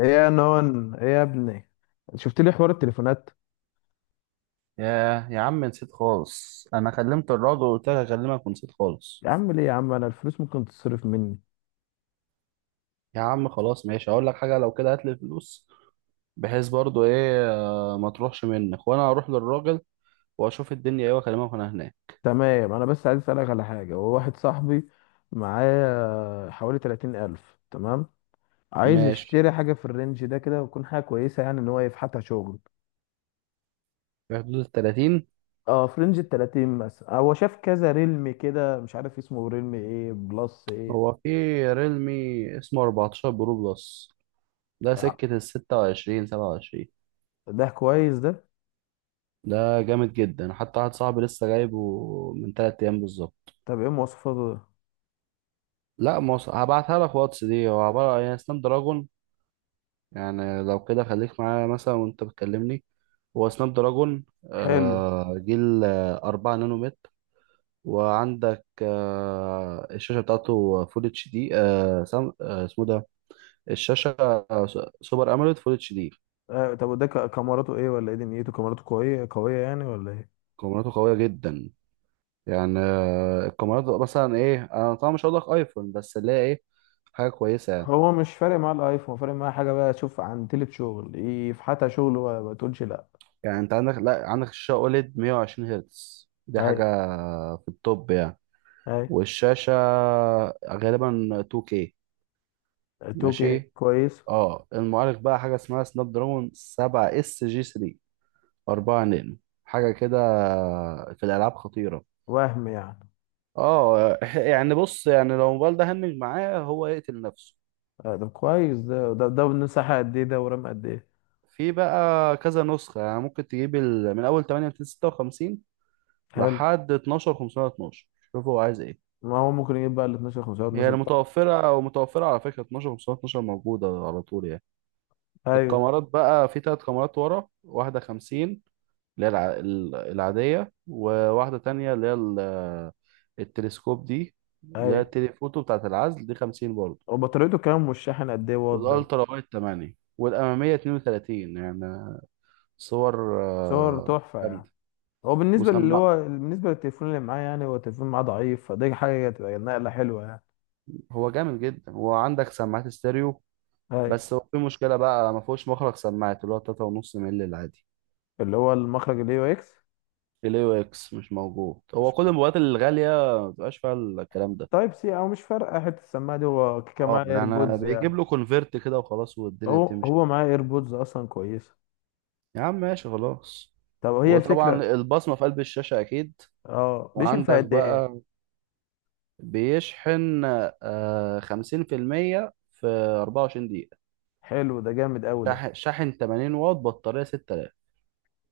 ايه يا نون، ايه يا ابني؟ شفت لي حوار التليفونات؟ يا عم نسيت خالص، انا كلمت الراجل وقلت لك اكلمك ونسيت خالص. يا عم ليه يا عم؟ انا الفلوس ممكن تتصرف مني. يا عم خلاص، ماشي هقول لك حاجه. لو كده هات لي الفلوس، بحيث برضو ايه ما تروحش منك، وانا هروح للراجل واشوف الدنيا ايه واكلمك وانا هناك. تمام، انا بس عايز اسالك على حاجه. هو واحد صاحبي معاه حوالي 30 الف، تمام. عايز ماشي، يشتري حاجه في الرينج ده كده، وتكون حاجه كويسه يعني ان هو يفحتها شغل. في حدود ال 30. اه، في رينج ال 30 مثلا. هو شاف كذا ريلم كده، مش عارف اسمه ريلم ايه بلس ايه. هو في ريلمي اسمه 14 برو بلس، ده آه، سكه ال 26 27. ده كويس ده. ده جامد جدا، حتى واحد صاحبي لسه جايبه من 3 ايام بالظبط. طب ايه مواصفاته ده؟ لا مصر هبعتها لك واتس. دي هو عباره عن سناب دراجون، يعني لو كده خليك معايا مثلا وانت بتكلمني. هو سناب دراجون حلو. جيل 4 نانومتر. وعندك الشاشة بتاعته فول اتش دي اسمه ده، الشاشة آه، س- سوبر أموليد فول اتش دي. طب وده كاميراته ايه ولا ايه؟ دنيته كاميراته قويه قويه يعني ولا ايه؟ كاميراته قوية جدا، يعني الكاميرات مثلا ايه، انا طبعا مش هقول لك ايفون، بس اللي هي ايه، حاجة كويسة يعني. هو مش فارق معاه الايفون، هو فارق معاه حاجه بقى تشوف عن تلت شغل يفحتها شغل وما ما تقولش لا. يعني انت عندك لا، عندك الشاشة اوليد 120 هرتز، دي اي، حاجة في التوب يعني. اي. والشاشة غالبا 2K. توكي ماشي. كويس. اه المعالج بقى حاجة اسمها سناب دراجون 7 اس جي 3، 4 نانو، حاجة كده. في الألعاب خطيرة. وهم يعني؟ اه يعني بص، يعني لو الموبايل ده هنج معاه هو يقتل نفسه. ده كويس ده مساحه قد ايه ده ورام قد ايه؟ في بقى كذا نسخة، يعني ممكن تجيب من أول 8256 حلو. لحد 12512، شوف هو عايز ايه. ما هو ممكن يجيب بقى ال 12 5 هي 12 يعني طاقه. متوفرة، ومتوفرة على فكرة 12512 موجودة على طول يعني. ايوه، الكاميرات بقى، في ثلاث كاميرات ورا، واحدة خمسين اللي هي العادية، وواحدة تانية اللي هي التلسكوب دي، اللي هي ايوه. التليفوتو بتاعة العزل دي خمسين برضه. وبطاريته كام والشاحن قد ايه واط ده؟ والألترا وايد تمانية، والأمامية اتنين وتلاتين يعني. صور صور تحفه يعني. جامدة. هو بالنسبه اللي وسماع، هو بالنسبه للتليفون اللي معاه يعني، هو التليفون معاه ضعيف، فدي حاجه هتبقى نقله حلوه يعني. هو جامد جدا، وعندك سماعات ستيريو. اي. بس هو في مشكلة بقى، ما فيهوش مخرج سماعات اللي هو تلاتة ونص مللي العادي. اللي هو المخرج الاي او اكس. ال AUX مش موجود، هو كل الموبايلات الغالية ما بتبقاش فيها الكلام ده. تايب سي. او مش فارقه حته السماعه دي، هو كيكه اه معاه يعني ايربودز يعني. بيجيب له كونفرت كده وخلاص والدنيا هو بتمشي. هو معاه ايربودز اصلا كويسه. يا عم ماشي خلاص. طب هي وطبعا الفكره. البصمة في قلب الشاشة أكيد. اه، بيشنفع وعندك قد ايه؟ بقى بيشحن آه خمسين في المية في أربعة وعشرين دقيقة. حلو، ده جامد قوي ده. شاحن 80 واط، بطارية 6000.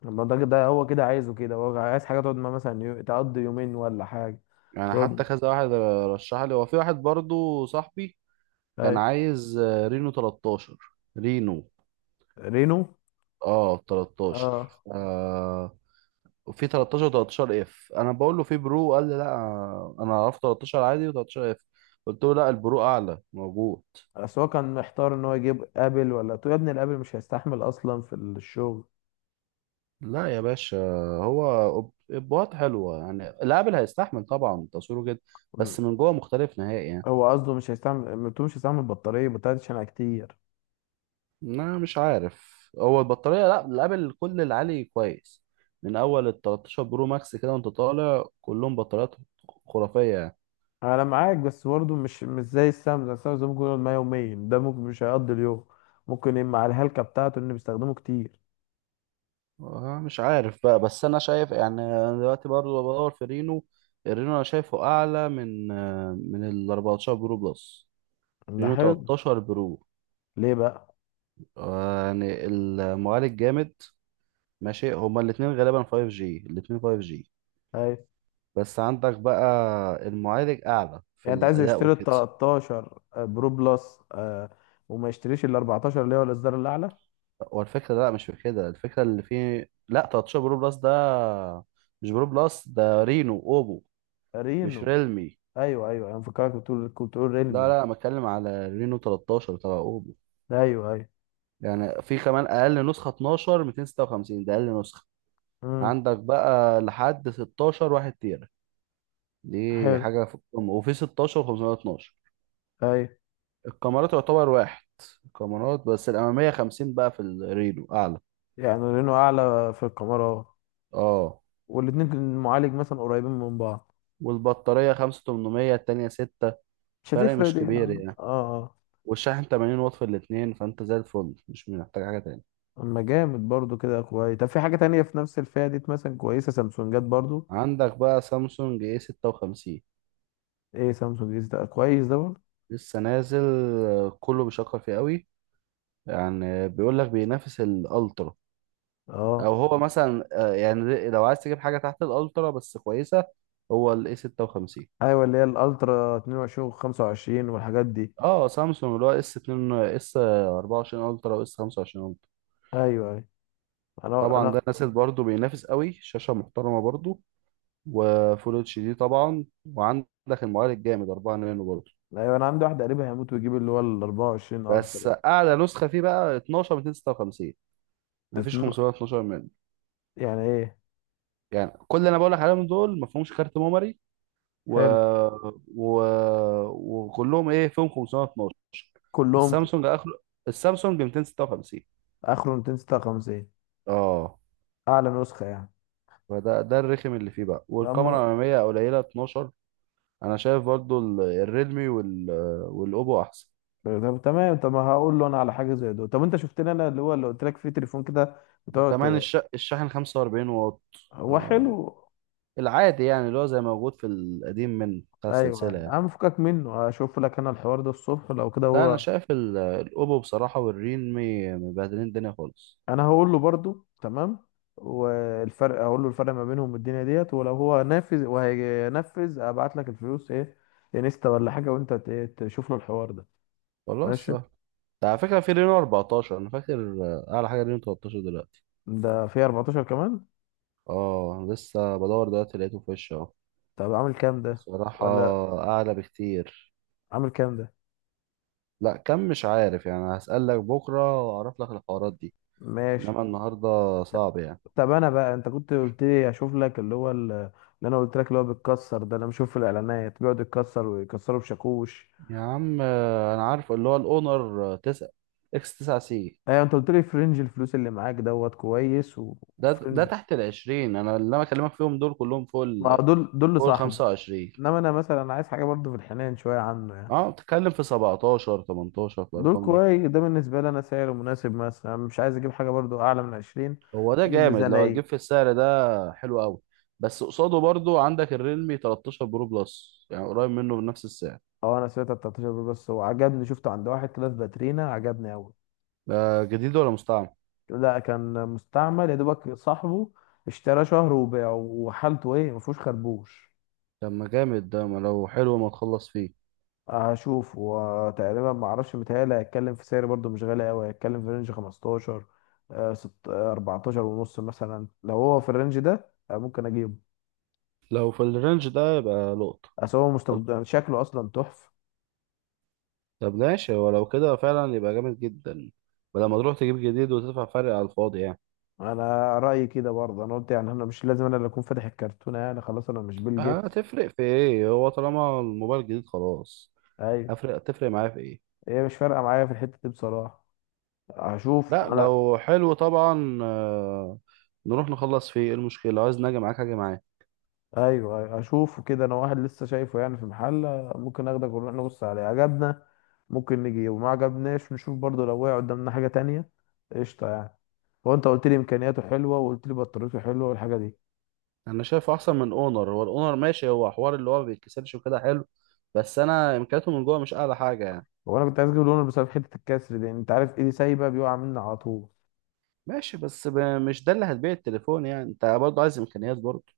الله، ده هو كده عايزه كده، هو عايز حاجه تقعد معاه مثلا تقضي يومين ولا حاجه. يعني تقعد. حتى كذا واحد رشح لي. هو في واحد برضو صاحبي كان اي. عايز رينو 13. رينو. رينو. اه 13. اه. وفي 13 و13 اف. انا بقول له في برو، قال لي لا. انا عرفت 13 عادي و13 اف، قلت له لا البرو اعلى موجود. بس هو كان محتار ان هو يجيب ابل ولا تو. يا ابني الابل مش هيستحمل اصلا في الشغل. لا يا باشا. هو ابوات حلوه يعني، الابل هيستحمل طبعا، تصويره جدا. بس من جوه مختلف نهائي يعني. هو قصده مش هيستعمل بطاريه عشان كتير. انا مش عارف هو البطاريه، لا الابل كل العالي كويس. من اول ال 13 برو ماكس كده وانت طالع كلهم بطاريات خرافيه يعني. انا معاك، بس برضه مش زي السمسم، السمسم ممكن يقعد معاه يومين، ده ممكن مش هيقضي اليوم. ممكن يبقى مع الهلكه بتاعته ان بيستخدمه كتير. مش عارف بقى، بس انا شايف يعني انا دلوقتي برضه بدور في رينو. الرينو انا شايفه اعلى من من ال 14 برو بلس، ده رينو حلو. 13 برو. ليه بقى؟ يعني المعالج جامد. ماشي، هما الاتنين غالبا 5 جي، الاتنين 5 جي. اي، بس عندك بقى المعالج اعلى في يعني انت عايز الاداء يشتري ال وكده. 13 برو بلس، وما يشتريش ال 14 اللي هو الاصدار الاعلى؟ هو الفكره لا، مش في كده، الفكره اللي فيه، لا 13 برو بلس ده مش برو بلس، ده رينو اوبو. مش رينو. ريلمي. ايوه، ايوه، انا فكرك بتقول، كنت بتقول لا ريلمي. لا بتكلم على رينو 13 تبع اوبو. ايوه، ايوه. يعني في كمان اقل نسخه 12 256، ده اقل نسخه. امم. عندك بقى لحد 16 1 تيرا، دي حلو. حاجه في القمه. وفي 16 512. ايوه. الكاميرات يعتبر واحد، الكاميرات بس الاماميه 50 بقى في الريلو اعلى. يعني رينو اعلى في الكاميرا. اه. والاتنين معالج مثلا قريبين من بعض. والبطاريه 5800، التانيه 6، مش فرق هتفرق مش دي، كبير اه، يعني. اه. والشاحن 80 واط في الاثنين، فانت زي الفل مش محتاج حاجه تاني. اما جامد برضو كده، كويس. طب في حاجة تانية في نفس الفئة دي مثلا كويسة؟ سامسونجات برضو؟ عندك بقى سامسونج اي 56، ايه سامسونج دي؟ ده كويس ده برضو؟ لسه نازل. كله بيشكر فيه قوي، يعني بيقول لك بينافس الالترا. او اه. هو مثلا يعني لو عايز تجيب حاجه تحت الالترا بس كويسه، هو الاي 56. ايوه، اللي هي الالترا 22 و25 والحاجات دي. اه سامسونج اللي هو اس 2، اس 24 الترا واس 25 الترا، ايوه، ايوه. انا طبعا انا ده نازل برضه بينافس قوي، شاشه محترمه برضه، وفول اتش دي طبعا. وعندك المعالج الجامد 4 نانو برضه. ايوه انا عندي واحد قريبي هيموت ويجيب اللي هو ال 24 بس الترا. اعلى نسخه فيه بقى 12 256، مفيش تتن- 512 منه. يعني ايه؟ يعني كل اللي انا بقول لك عليهم دول مفهومش كارت ميموري، و... حلو. و... وكلهم ايه فيهم 512. كلهم؟ السامسونج اخره، السامسونج 256. اخره 256. اه. اعلى نسخة يعني؟ فده الرخم اللي فيه بقى، والكاميرا اما. الاماميه قليله 12. انا شايف برضو الريدمي والاوبو احسن. طب تمام. طب ما هقول له انا على حاجة زي دول. طب انت شفت لي انا اللي هو اللي قلت لك فيه تليفون كده؟ وكمان بتقعد. الشاحن 45 واط هو حلو. العادي، يعني اللي هو زي موجود في القديم من بتاع ايوه، السلسله ايوه، يعني. عم فكك منه. هشوف لك انا الحوار ده الصبح لو كده لا انا هو. شايف الاوبو بصراحه والريدمي مبهدلين الدنيا خالص. انا هقول له برضو، تمام. والفرق هقول له، الفرق ما بينهم والدنيا ديت، ولو هو نافذ وهينفذ ابعت لك الفلوس ايه، انستا ولا حاجه وانت تشوف له الحوار ده. خلاص. ماشي. ده على فكرة في رينو 14 أنا فاكر، أعلى حاجة رينو 13 دلوقتي. ده في 14 كمان؟ اه لسه بدور دلوقتي لقيته في وشي اهو. طب عامل كام ده؟ بصراحة ولا. أعلى بكتير. عامل كام ده؟ لا كم مش عارف يعني، هسألك بكرة وأعرف لك الحوارات دي. ماشي. إنما النهاردة ط- صعب يعني. طب انا بقى، انت كنت قلت لي اشوف لك اللي هو اللي انا قلت لك اللي هو بيتكسر ده، انا بشوف في الاعلانات بيقعد يتكسر ويكسره بشاكوش. يا عم أنا عارف اللي هو الأونر 9 إكس 9 سي، ايوه، انت قلت لي في رينج الفلوس اللي معاك دوت كويس ده وفي ده رينج. تحت ال 20. أنا اللي أنا بكلمك فيهم دول كلهم فوق ما هو ال دول فوق ال لصاحبه. 25. انما انا مثلا عايز حاجه برضو في الحنان شويه عنه يعني. اه بتتكلم في 17 18 في دول الأرقام دي. كويس ده بالنسبه لي، انا سعر مناسب مثلا، مش عايز اجيب حاجه برضو اعلى من 20 هو ده عشان جامد، لو هتجيب الميزانيه. في السعر ده حلو قوي. بس قصاده برضو عندك الريلمي 13 برو بلس، يعني قريب منه بنفس السعر. اه، انا سمعت 13 دول بس وعجبني، شفته عند واحد كده في باترينا، عجبني قوي. ده جديد ولا مستعمل؟ لا، كان مستعمل يا دوبك، صاحبه اشتراه شهر وباعه، وحالته ايه ما فيهوش خربوش. طب ما جامد ده، ما لو حلو ما تخلص فيه. هشوف وتقريبا ما اعرفش، متهيألي هيتكلم في سعر برضو مش غالي قوي، هيتكلم في رينج 15. 14 ونص مثلا، لو هو في الرينج ده ممكن اجيبه. لو في الرينج ده يبقى لقطة. اصل هو مستخدم، شكله اصلا تحفه. طب ماشي، ولو كده فعلا يبقى جامد جدا. ولما تروح تجيب جديد وتدفع فرق على الفاضي يعني. انا رايي كده برضه، انا قلت يعني انا مش لازم انا اللي اكون فاتح الكرتونه يعني، خلاص انا مش بيل جيتس. هتفرق في ايه؟ هو طالما الموبايل جديد خلاص، ايوه. هفرق هتفرق معايا في ايه؟ هي مش فارقه معايا في الحته دي بصراحه. هشوف لا انا. لو حلو طبعا. نروح نخلص فيه، ايه المشكلة. لو عايز نجي معاك هاجي معاك. ايوه، أيوة، اشوفه كده انا. واحد لسه شايفه يعني في محل. ممكن اخدك ونروح نبص عليه، عجبنا. ممكن نجي وما عجبناش، نشوف برضه لو وقع قدامنا حاجه تانية. قشطه يعني. هو انت قلت لي امكانياته حلوه وقلت لي بطاريته حلوه والحاجه دي. انا شايفه احسن من اونر. هو الاونر ماشي، هو حوار اللي هو ما بيتكسرش وكده حلو، بس انا امكانياته من جوه مش اعلى حاجه يعني. هو انا كنت عايز اجيب لونه بسبب حته الكسر دي، انت عارف ايدي سايبه بيقع مني على طول. ماشي، بس مش ده اللي هتبيع التليفون يعني، انت برضه عايز امكانيات برضه.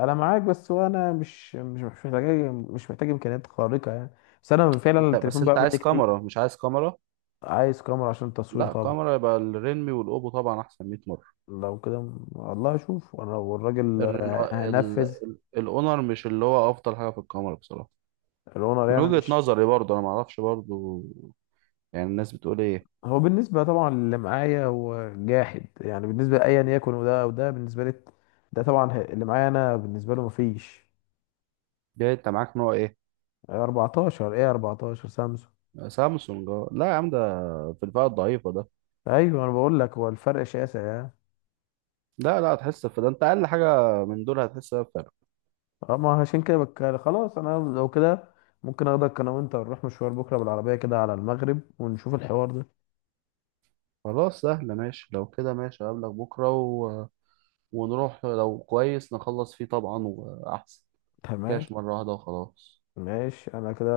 انا معاك، بس هو انا مش محتاج. مش محتاج امكانيات خارقه يعني. بس انا فعلا انت بس التليفون انت بقى مني عايز كتير. كاميرا مش عايز كاميرا؟ عايز كاميرا عشان التصوير لا طبعا. كاميرا يبقى الريلمي والاوبو طبعا احسن 100 مره. لو كده والله اشوف وانا والراجل هنفذ. الاونر مش اللي هو افضل حاجه في الكاميرا بصراحه. الاونر من يعني وجهه مش. نظري برضه، انا ما اعرفش برضه يعني الناس بتقول ايه. هو بالنسبه طبعا اللي معايا هو جاحد، يعني بالنسبه لايا يكن، وده بالنسبه لي. ده طبعا اللي معايا انا بالنسبه له مفيش. ده انت معاك نوع ايه؟ 14 ايه، 14 سامسونج. سامسونج اه. لا يا عم ده في الفئه الضعيفه ده. ايوه انا بقول لك هو الفرق شاسع يعني. لا هتحس في ده، انت اقل حاجه من دول هتحس بيها بفرق. اه، ما عشان كده خلاص انا لو كده. ممكن اخدك انا وانت نروح مشوار بكره بالعربيه كده على المغرب ونشوف الحوار ده. خلاص سهله، ماشي لو كده ماشي. اقابلك بكره ونروح لو كويس نخلص فيه طبعا واحسن. تمام. كاش مره واحده وخلاص. ماشي انا كده.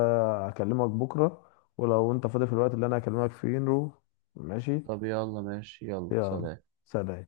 هكلمك بكره. ولو انت فاضي في الوقت اللي انا هكلمك فيه نروح. ماشي. طب يلا ماشي، يلا يلا، سلام. سلام.